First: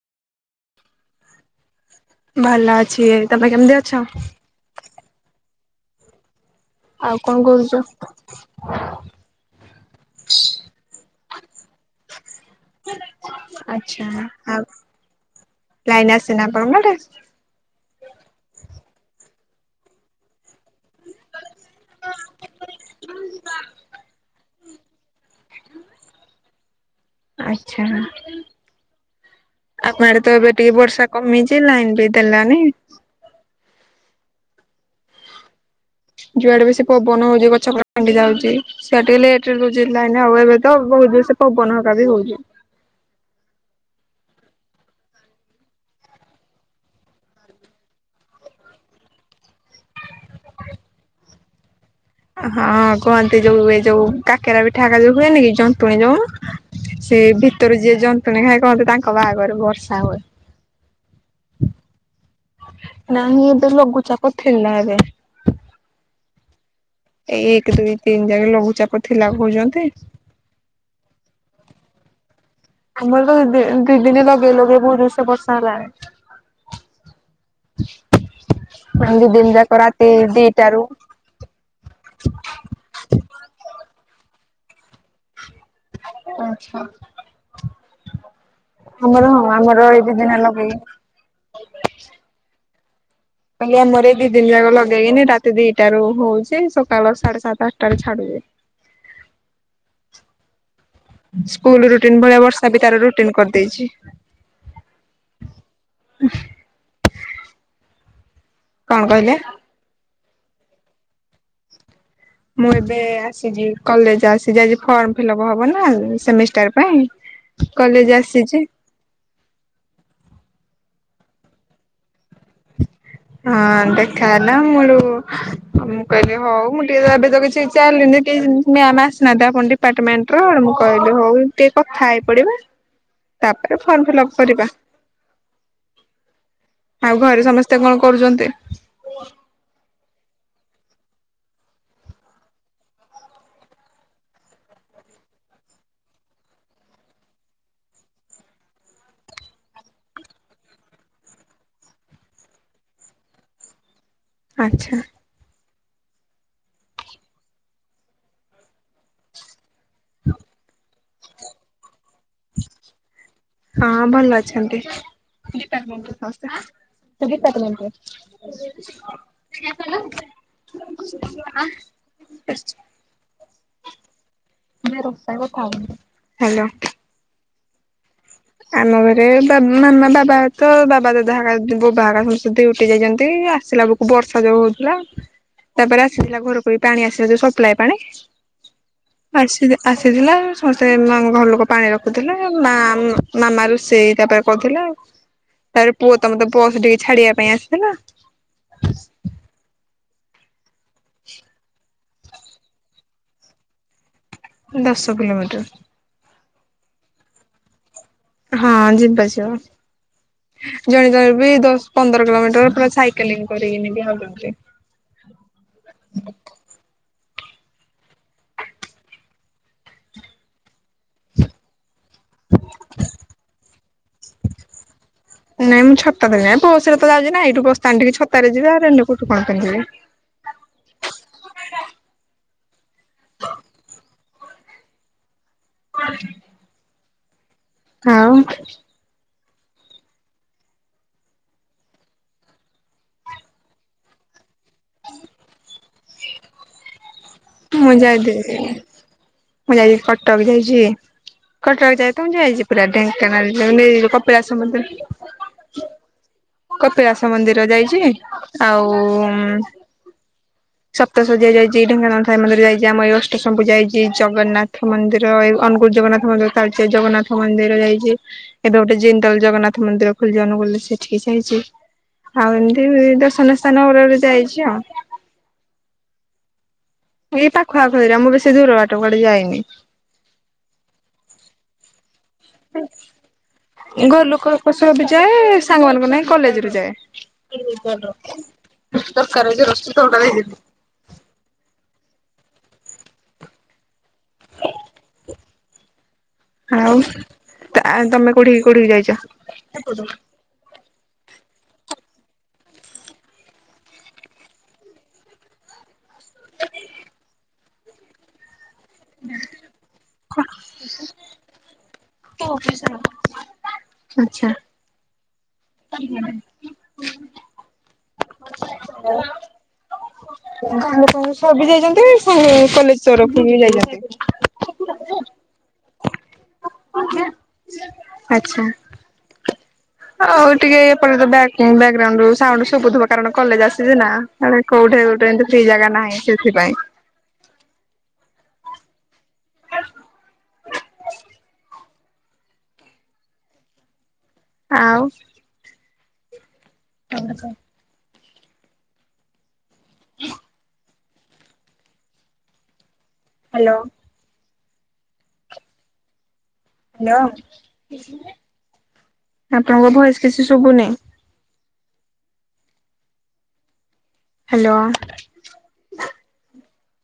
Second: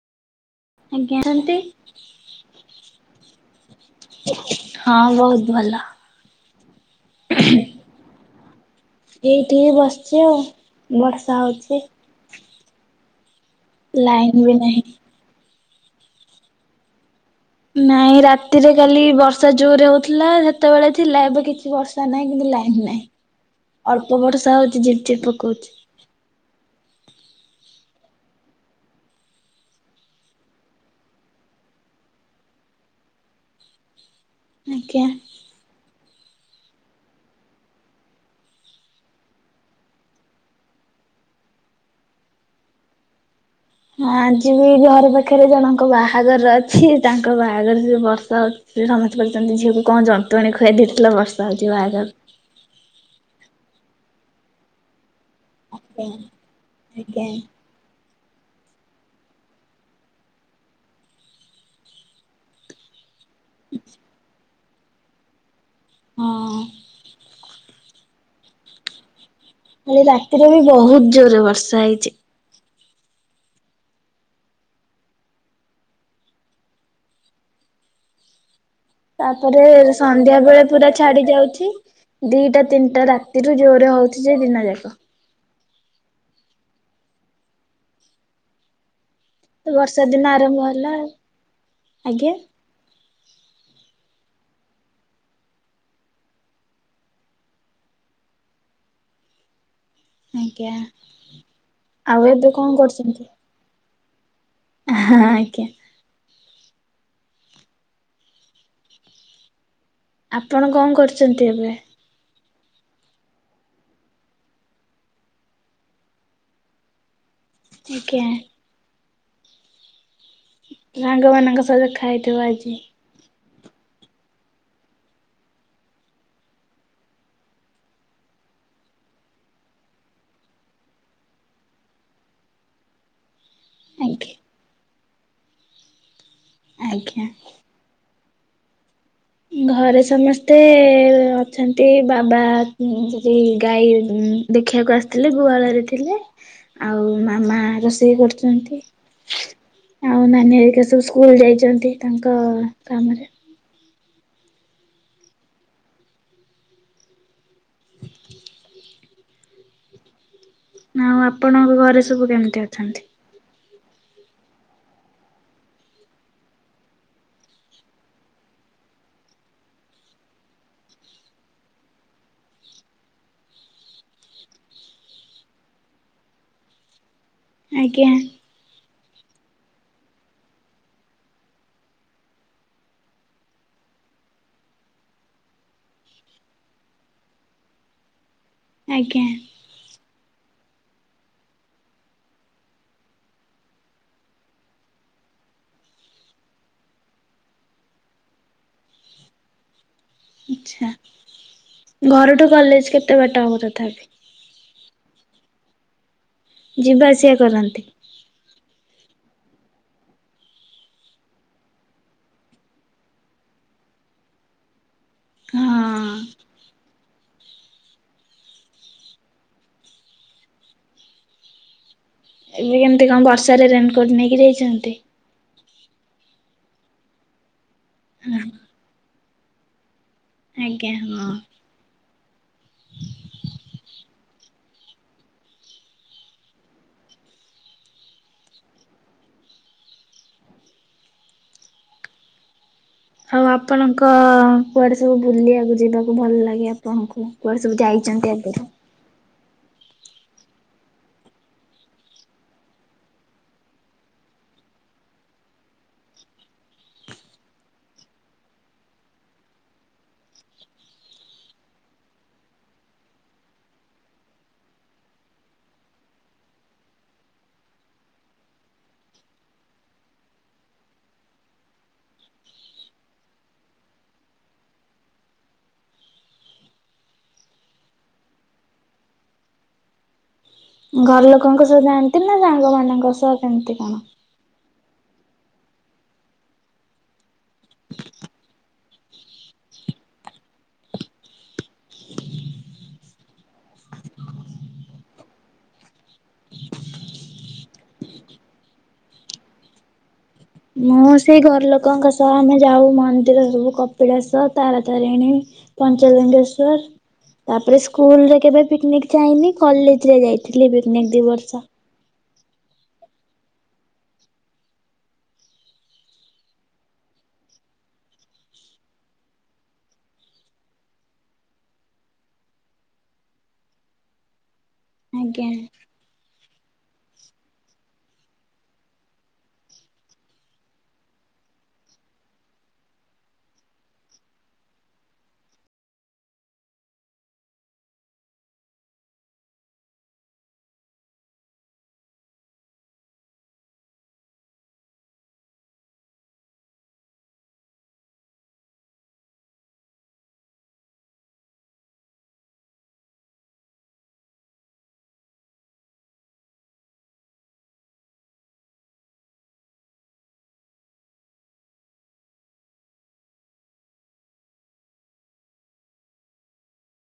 ଆଜ୍ଞା କର। ଭଲ ଅଛି। ତମେ କେମିତି ଅଛ? ହଁ ବହୁତ ଭଲ। ଆଉ କଣ କରୁଛ? ଏଇଠିକି ବସିଛି ଆଉ ବର୍ଷା ହଉଛି। ଆଚ୍ଛା ଲାଇନ ବି ଆଉ ନାହିଁ। ଲାଇନ ଆସିନି ଆପଣଙ୍କ ଆଡେ? ନାଇଁ ରାତିରେ କାଲି ବର୍ଷା ଜୋରରେ ହଉଥିଲା ସେତେବେଳେ ଥିଲା ଏବେ କିଛି ବର୍ଷା ବର୍ଷା ନାହିଁ କିନ୍ତୁ ଲାଇନ୍ ନାହିଁ ଅଳ୍ପ ବର୍ଷା ହଉଛି ଝିପ୍ ଝିପ୍ ପକଉଛି। ଆଚ୍ଛା। ଆମ ଆଡେ ତ ଏବେ ଟିକେ ବର୍ଷା କମିଛି ଲାଇନ ବି ଦେଲାନି। ଆଜ୍ଞା। ଯୁଆଡେ ବେଶୀ ପବନ ହଉଛି ଗଛ [unintelligible] ଯାଉଛି। ସେଇଆ ଟିକେ ଲେଟରେ ଦଉଛି ଲାଇନ୍ ଆଉ ଏବେ ତ ବହୁତ ଜୋରସେ ପବନ ସକାସେ ହଉଛି। ଆଜି ବି ଘର ପାଖରେ ଜଣଙ୍କ ବାହାଘର ଅଛି ତାଙ୍କ ବାହାଘରରେ ବର୍ଷା ହ ସିଏ ବି ସମସ୍ତେ କହୁଛନ୍ତି ଝିଅକୁ କଣ ଜନ୍ତୁଣି ଖୁଆଇ ଦେଇଥିଲ ବର୍ଷା ହଉଛିି ବାହାଘର ହଁ କୁହନ୍ତି ଯୋଉ ଏ ଯୋଉ କାକେରା ପିଠାକା ଯୋଉ ହୁଏନି କି? ଜନ୍ତୁଣୀ ଆଜ୍ଞା ଯୋଉ ଆଜ୍ଞା। ସେଇ ଭିତରୁ ଯିଏ ଜନ୍ତୁଣୀ ଖାଏ କହନ୍ତି ତାଙ୍କ ବାହାଘରେ ବର୍ଷା ହୁଏ। ନାହିଁ ଏବେ ଲଘୁଚାପ ଥିଲା ଏବେ। ହଁ। ଏଇ ଏକ ଦୁଇ ତିନି ଯାଏ ଲଘୁଚାପ ଥିଲା। କହୁଛନ୍ତି। କାଲି ରାତିରେ ବି ବହୁତ ଜୋରେ ବର୍ଷା ହେଇଛି। ଆମର ତ ଦିଇ ଦିନି ଲଗେଇ ଲଗେଇ ବହୁତ ଜୋରସେ ବର୍ଷା ହେଲାଣି। ଦି ଦିନ ତାପରେ ଯାକ ରାତି ସନ୍ଧ୍ୟା ବେଳେ ଦିଟାରୁ ପୁରା ଛାଡି ଯାଉଛି। ଦିଟା ତିନିଟା ରାତିରୁ ଜୋରେ ହଉଛି ଯେ ଦିନ ଯାକ। ଅହଁ। ଆମର ଆମର ବର୍ଷା ଏଇଠି ଦିନ ଦିନା ଆରମ୍ଭ ଲଗେଇ। ହେଲା ଆଉ। ଆଜ୍ଞା। ଆଜ୍ଞା ଆମର ଏଇ ଦି ଦିନ ଯାକ ଲଗେଇକିନି ରାତି ଦିଟା ରୁ ହଉଛି ସକାଳ ସାଢେ ସାତ ଆଠଟା ଛାଡୁଛି। ଆଜ୍ଞା। ସ୍କୁଲ ଆଉ ରୁଟିନ ଭଳିଆ ଏବେ କଣ ବର୍ଷା ବି ତାର ରୁଟିନ କରି ଦେଇଛି। ହଁ ଆଜ୍ଞା। [unintelligible] କଣ କହିଲେ? ଆପଣ କଣ କରିଛନ୍ତି ଏବେ? ମୁଁ ଏବେ ଆସିଛି କଲେଜ ଆସିଛି ଆଜି ଫର୍ମ ଫିଲଫହବ ନା ସେମିଷ୍ଟାର ପାଇଁ। କଲେଜ ଆଜ୍ଞା। ଆସିଛି। ଗ୍ୟାଙ୍ଗମାନଙ୍କ ସହିତ ଖାଇଥିବ ଆଜି। ହଁ ଦେଖାହେଲା ମୁଁ ହେଠୁ ମୁଁ କହିଲି ହଉ ମୁଁ ଟିକେ ଏବେ ତ କିଛି ଚାଲୁନି ଟିକେ ମାମ ଆସିନାହାନ୍ତି ଆମ ଡିପାର୍ଟମେଣ୍ଟ ର ମୁଁ କହିଲି ହଉ ଟିକେ କଥା ହେଇପଡିବା। ତାପରେ ଫର୍ମଫିଲ୍ଅପ ଆଜ୍ଞା। କରିବା। ଆଉ ଆଜ୍ଞା। ଘରେ ସମସ୍ତେ କଣ କରୁଛନ୍ତି? ଘରେ ସମସ୍ତେ ଅଛନ୍ତି ବାବା ଯଦି ଗାଈ ଦେଖିବାକୁ ଆସିଥିଲେ ଗୁହାଳରେ ଥିଲେ। ଆଉ ମାମା ରୋଷେଇ କରୁଛନ୍ତି। ଆଉ ନାନୀ ହେରିକା ସବୁ ସ୍କୁଲ ଯାଇଛନ୍ତି ତାଙ୍କ କାମରେ। ଆଚ୍ଛା। ଆଉ ଆପଣଙ୍କ ଘରେ ସବୁ କେମିତି ଅଛନ୍ତି? ହଁ ଭଲ ଅଛନ୍ତି। ଡିପାଟମେଣ୍ଟରେ ସମସ୍ତେ। [unintelligible] [unintelligible] [unintelligible] ହ୍ୟାଲୋ। ଆଜ୍ଞା। ଆମ ଘରେ ବାବା ମାମା ବାବା ତ ବାବା ଦାଦା ହେକା ବବା ହେକା ସମସ୍ତେ ଡିୟୁଟି ଯାଇଛନ୍ତି ଆସିଲା ବୁକୁ ବର୍ଷା ଯୋଉ ହଉଥିଲା ତାପରେ ଆସିଥିଲା ଘରକୁ ବି ପାଣି ଆସିଲା ସପ୍ଲାଏ ପାଣି। ଆଜ୍ଞା। ଆସି ଆସିଥିଲା ସମସ୍ତେ ଆମ ଘର ଲୋକ ପାଣି ରଖୁଥିଲେ ମା ମାମା ରୋଷେଇ ତାପରେ କରୁଥିଲା ଆଉ। ତାର ପୁଅ ତ ମତେ ପୁଅ ସେ ଟିକେ ଛାଡିବା ପାଇଁ ଆସିଥିଲା। ଆଛା ଘରଠୁ କଲେଜ କେତେ ବାଟ ହେବ ତଥାପି? ଦଶ କିଲୋମିଟର। ଯିବା ଆସିବା କରନ୍ତି? ହଁ ଯିବ ଆସିବା ଜଣେ ଜଣେ ବି ଦଶ ପନ୍ଦର କିଲୋମିଟର ପୁରା ସାଇକେଲିଂ କରିକି ବି ଆଉଛନ୍ତି। ହଁ। ଏବେ କେମିତି କଣ ବର୍ଷାରେ ରେନକୋଟ ନେଇକି ଯାଇଛନ୍ତି? ନାଇଁ ମୁଁ ଛତା ରେ ଯାଏ ବସରେ ତ ଯାଉଛିନା ଏଇଠୁଁ ବସଷାଣ୍ଡ ଛତାରେ ଯିବା ରେନିକୋଟ କଣ ପିନ୍ଧିବି। ଆଜ୍ଞା ହଁ। [unintelligible] ଆଉ। ଆଉ ଆପଣଙ୍କ କୁଆଡେ ସବୁ ବୁଲିବାକୁ ଯିବାକୁ ଭଲ ଲାଗେ ଆ? ଙ୍କୁ କୁଆଡେ ସବୁ ମୁଁ ଯାଇ ଯାଇଛନ୍ତି ଆଗରୁ? ମୁଁ ଯାଇଛିି କଟକ ଯାଇଛି। କଟକ ଯାଇ ତ ଯାଇଛି ପୁରା ଢେଙ୍କାନାଳ କପିଳାସ ମନ୍ଦିର। କପିଳାସ ମନ୍ଦିର ଯାଇଛି ଆଉ ସପ୍ତଶଯ୍ୟା ଯାଇଛି ଢେଙ୍କାନା ସାଇ ମନ୍ଦିର ଯାଇଛି ଆମ ଏ ଅଷ୍ଟଶମପୂଜା ଯାଇଛି ଜଗନ୍ନାଥ ମନ୍ଦିର ଅନୁଗୁରୁ ଜଗନ୍ନାଥ ତାଳଚେର ଜଗନ୍ନାଥ ମନ୍ଦିର ଯାଇଛି। ଏବେ ଗୋଟେ ଜିନ୍ଦଲ ଜଗନ୍ନାଥ ମନ୍ଦିର ଖୋଲଚି ଅନୁଗୁଳ ରେ ସେଠିକି ଯା ଇଛି। ଆଉ ଏମତି ଦର୍ଶନିୟ ସ୍ଥାନ ଗୋଟେ ଯାଇଛି ଆଉ। ଏଇ ପାଖଆଖରେ ମୁଁ ବେଶୀ ଦୂର ବାଟ କୁଆଡେ ଯାଇନି। ଘର ଲୋକଙ୍କ ସହ ଜାଆନ୍ତି ନା ଶାଙ୍ଗ ମାନଙ୍କ ସହ କେମତି କଣ? ପଶୁ ବି ଯାଏ ସାଙ୍ଗ ମାନଙ୍କ ନାଇଁ କଲେଜ ରୁ ଯାଏ। [unintelligible] ଆଉ ତଟତମେ କୋଉଠି କୋଉଠିିକି ଯାଇଛ? ମୁଁ ସେଇ ଘରଲୋକଙ୍କ ସହ ଆମେ ଯାଉ ମନ୍ଦିର ସବୁ କପିଳାସ ତାରାତାରିଣୀ। ପଞ୍ଚଲିଙ୍ଗେଶ୍ଵର ତାପରେ ସ୍କୁଲ ରେ କେବେ ପିକନିକ ଯାଇନି କଲେଜ ରେ ଯାଇଥିଲି ପିକ୍ନିକ୍ ଦିଇ ବର୍ଷ। ଆଛା। [unintelligible] ସବ ଯାଇଛନ୍ତି ସବୁ କଲେଜ ତରଫରୁ ବି ଯାଇଛନ୍ତି। ଆଜ୍ଞା। [unintelligible] ଆଚ୍ଛା। ଆଉ ଟିକେ ଏପଟବ୍ୟାଗ୍ ବ୍ଯାଗ୍ରାଉଣ୍ଡ ରୁ ସାଉଣ୍ଡ ସୁବୁ ଥିବ କାରଣ କଲେଜ ଆସିଛି ନା। ହାଡେ କୋଉଠି ଗୋଟେ ଏମତିି ଫ୍ରି ଜାଗା ନାହିଁ ସେଥିପା ଇଁ। [inaudible] ଆଉ ତାପରେ କ। [inaudible] ହ୍ୟାଲୋ। ହ୍ୟାଲୋ ଆପଣଙ୍କ ଭଏସ କିଛି ଶୁଭୁନି। ହ୍ୟାଲୋ।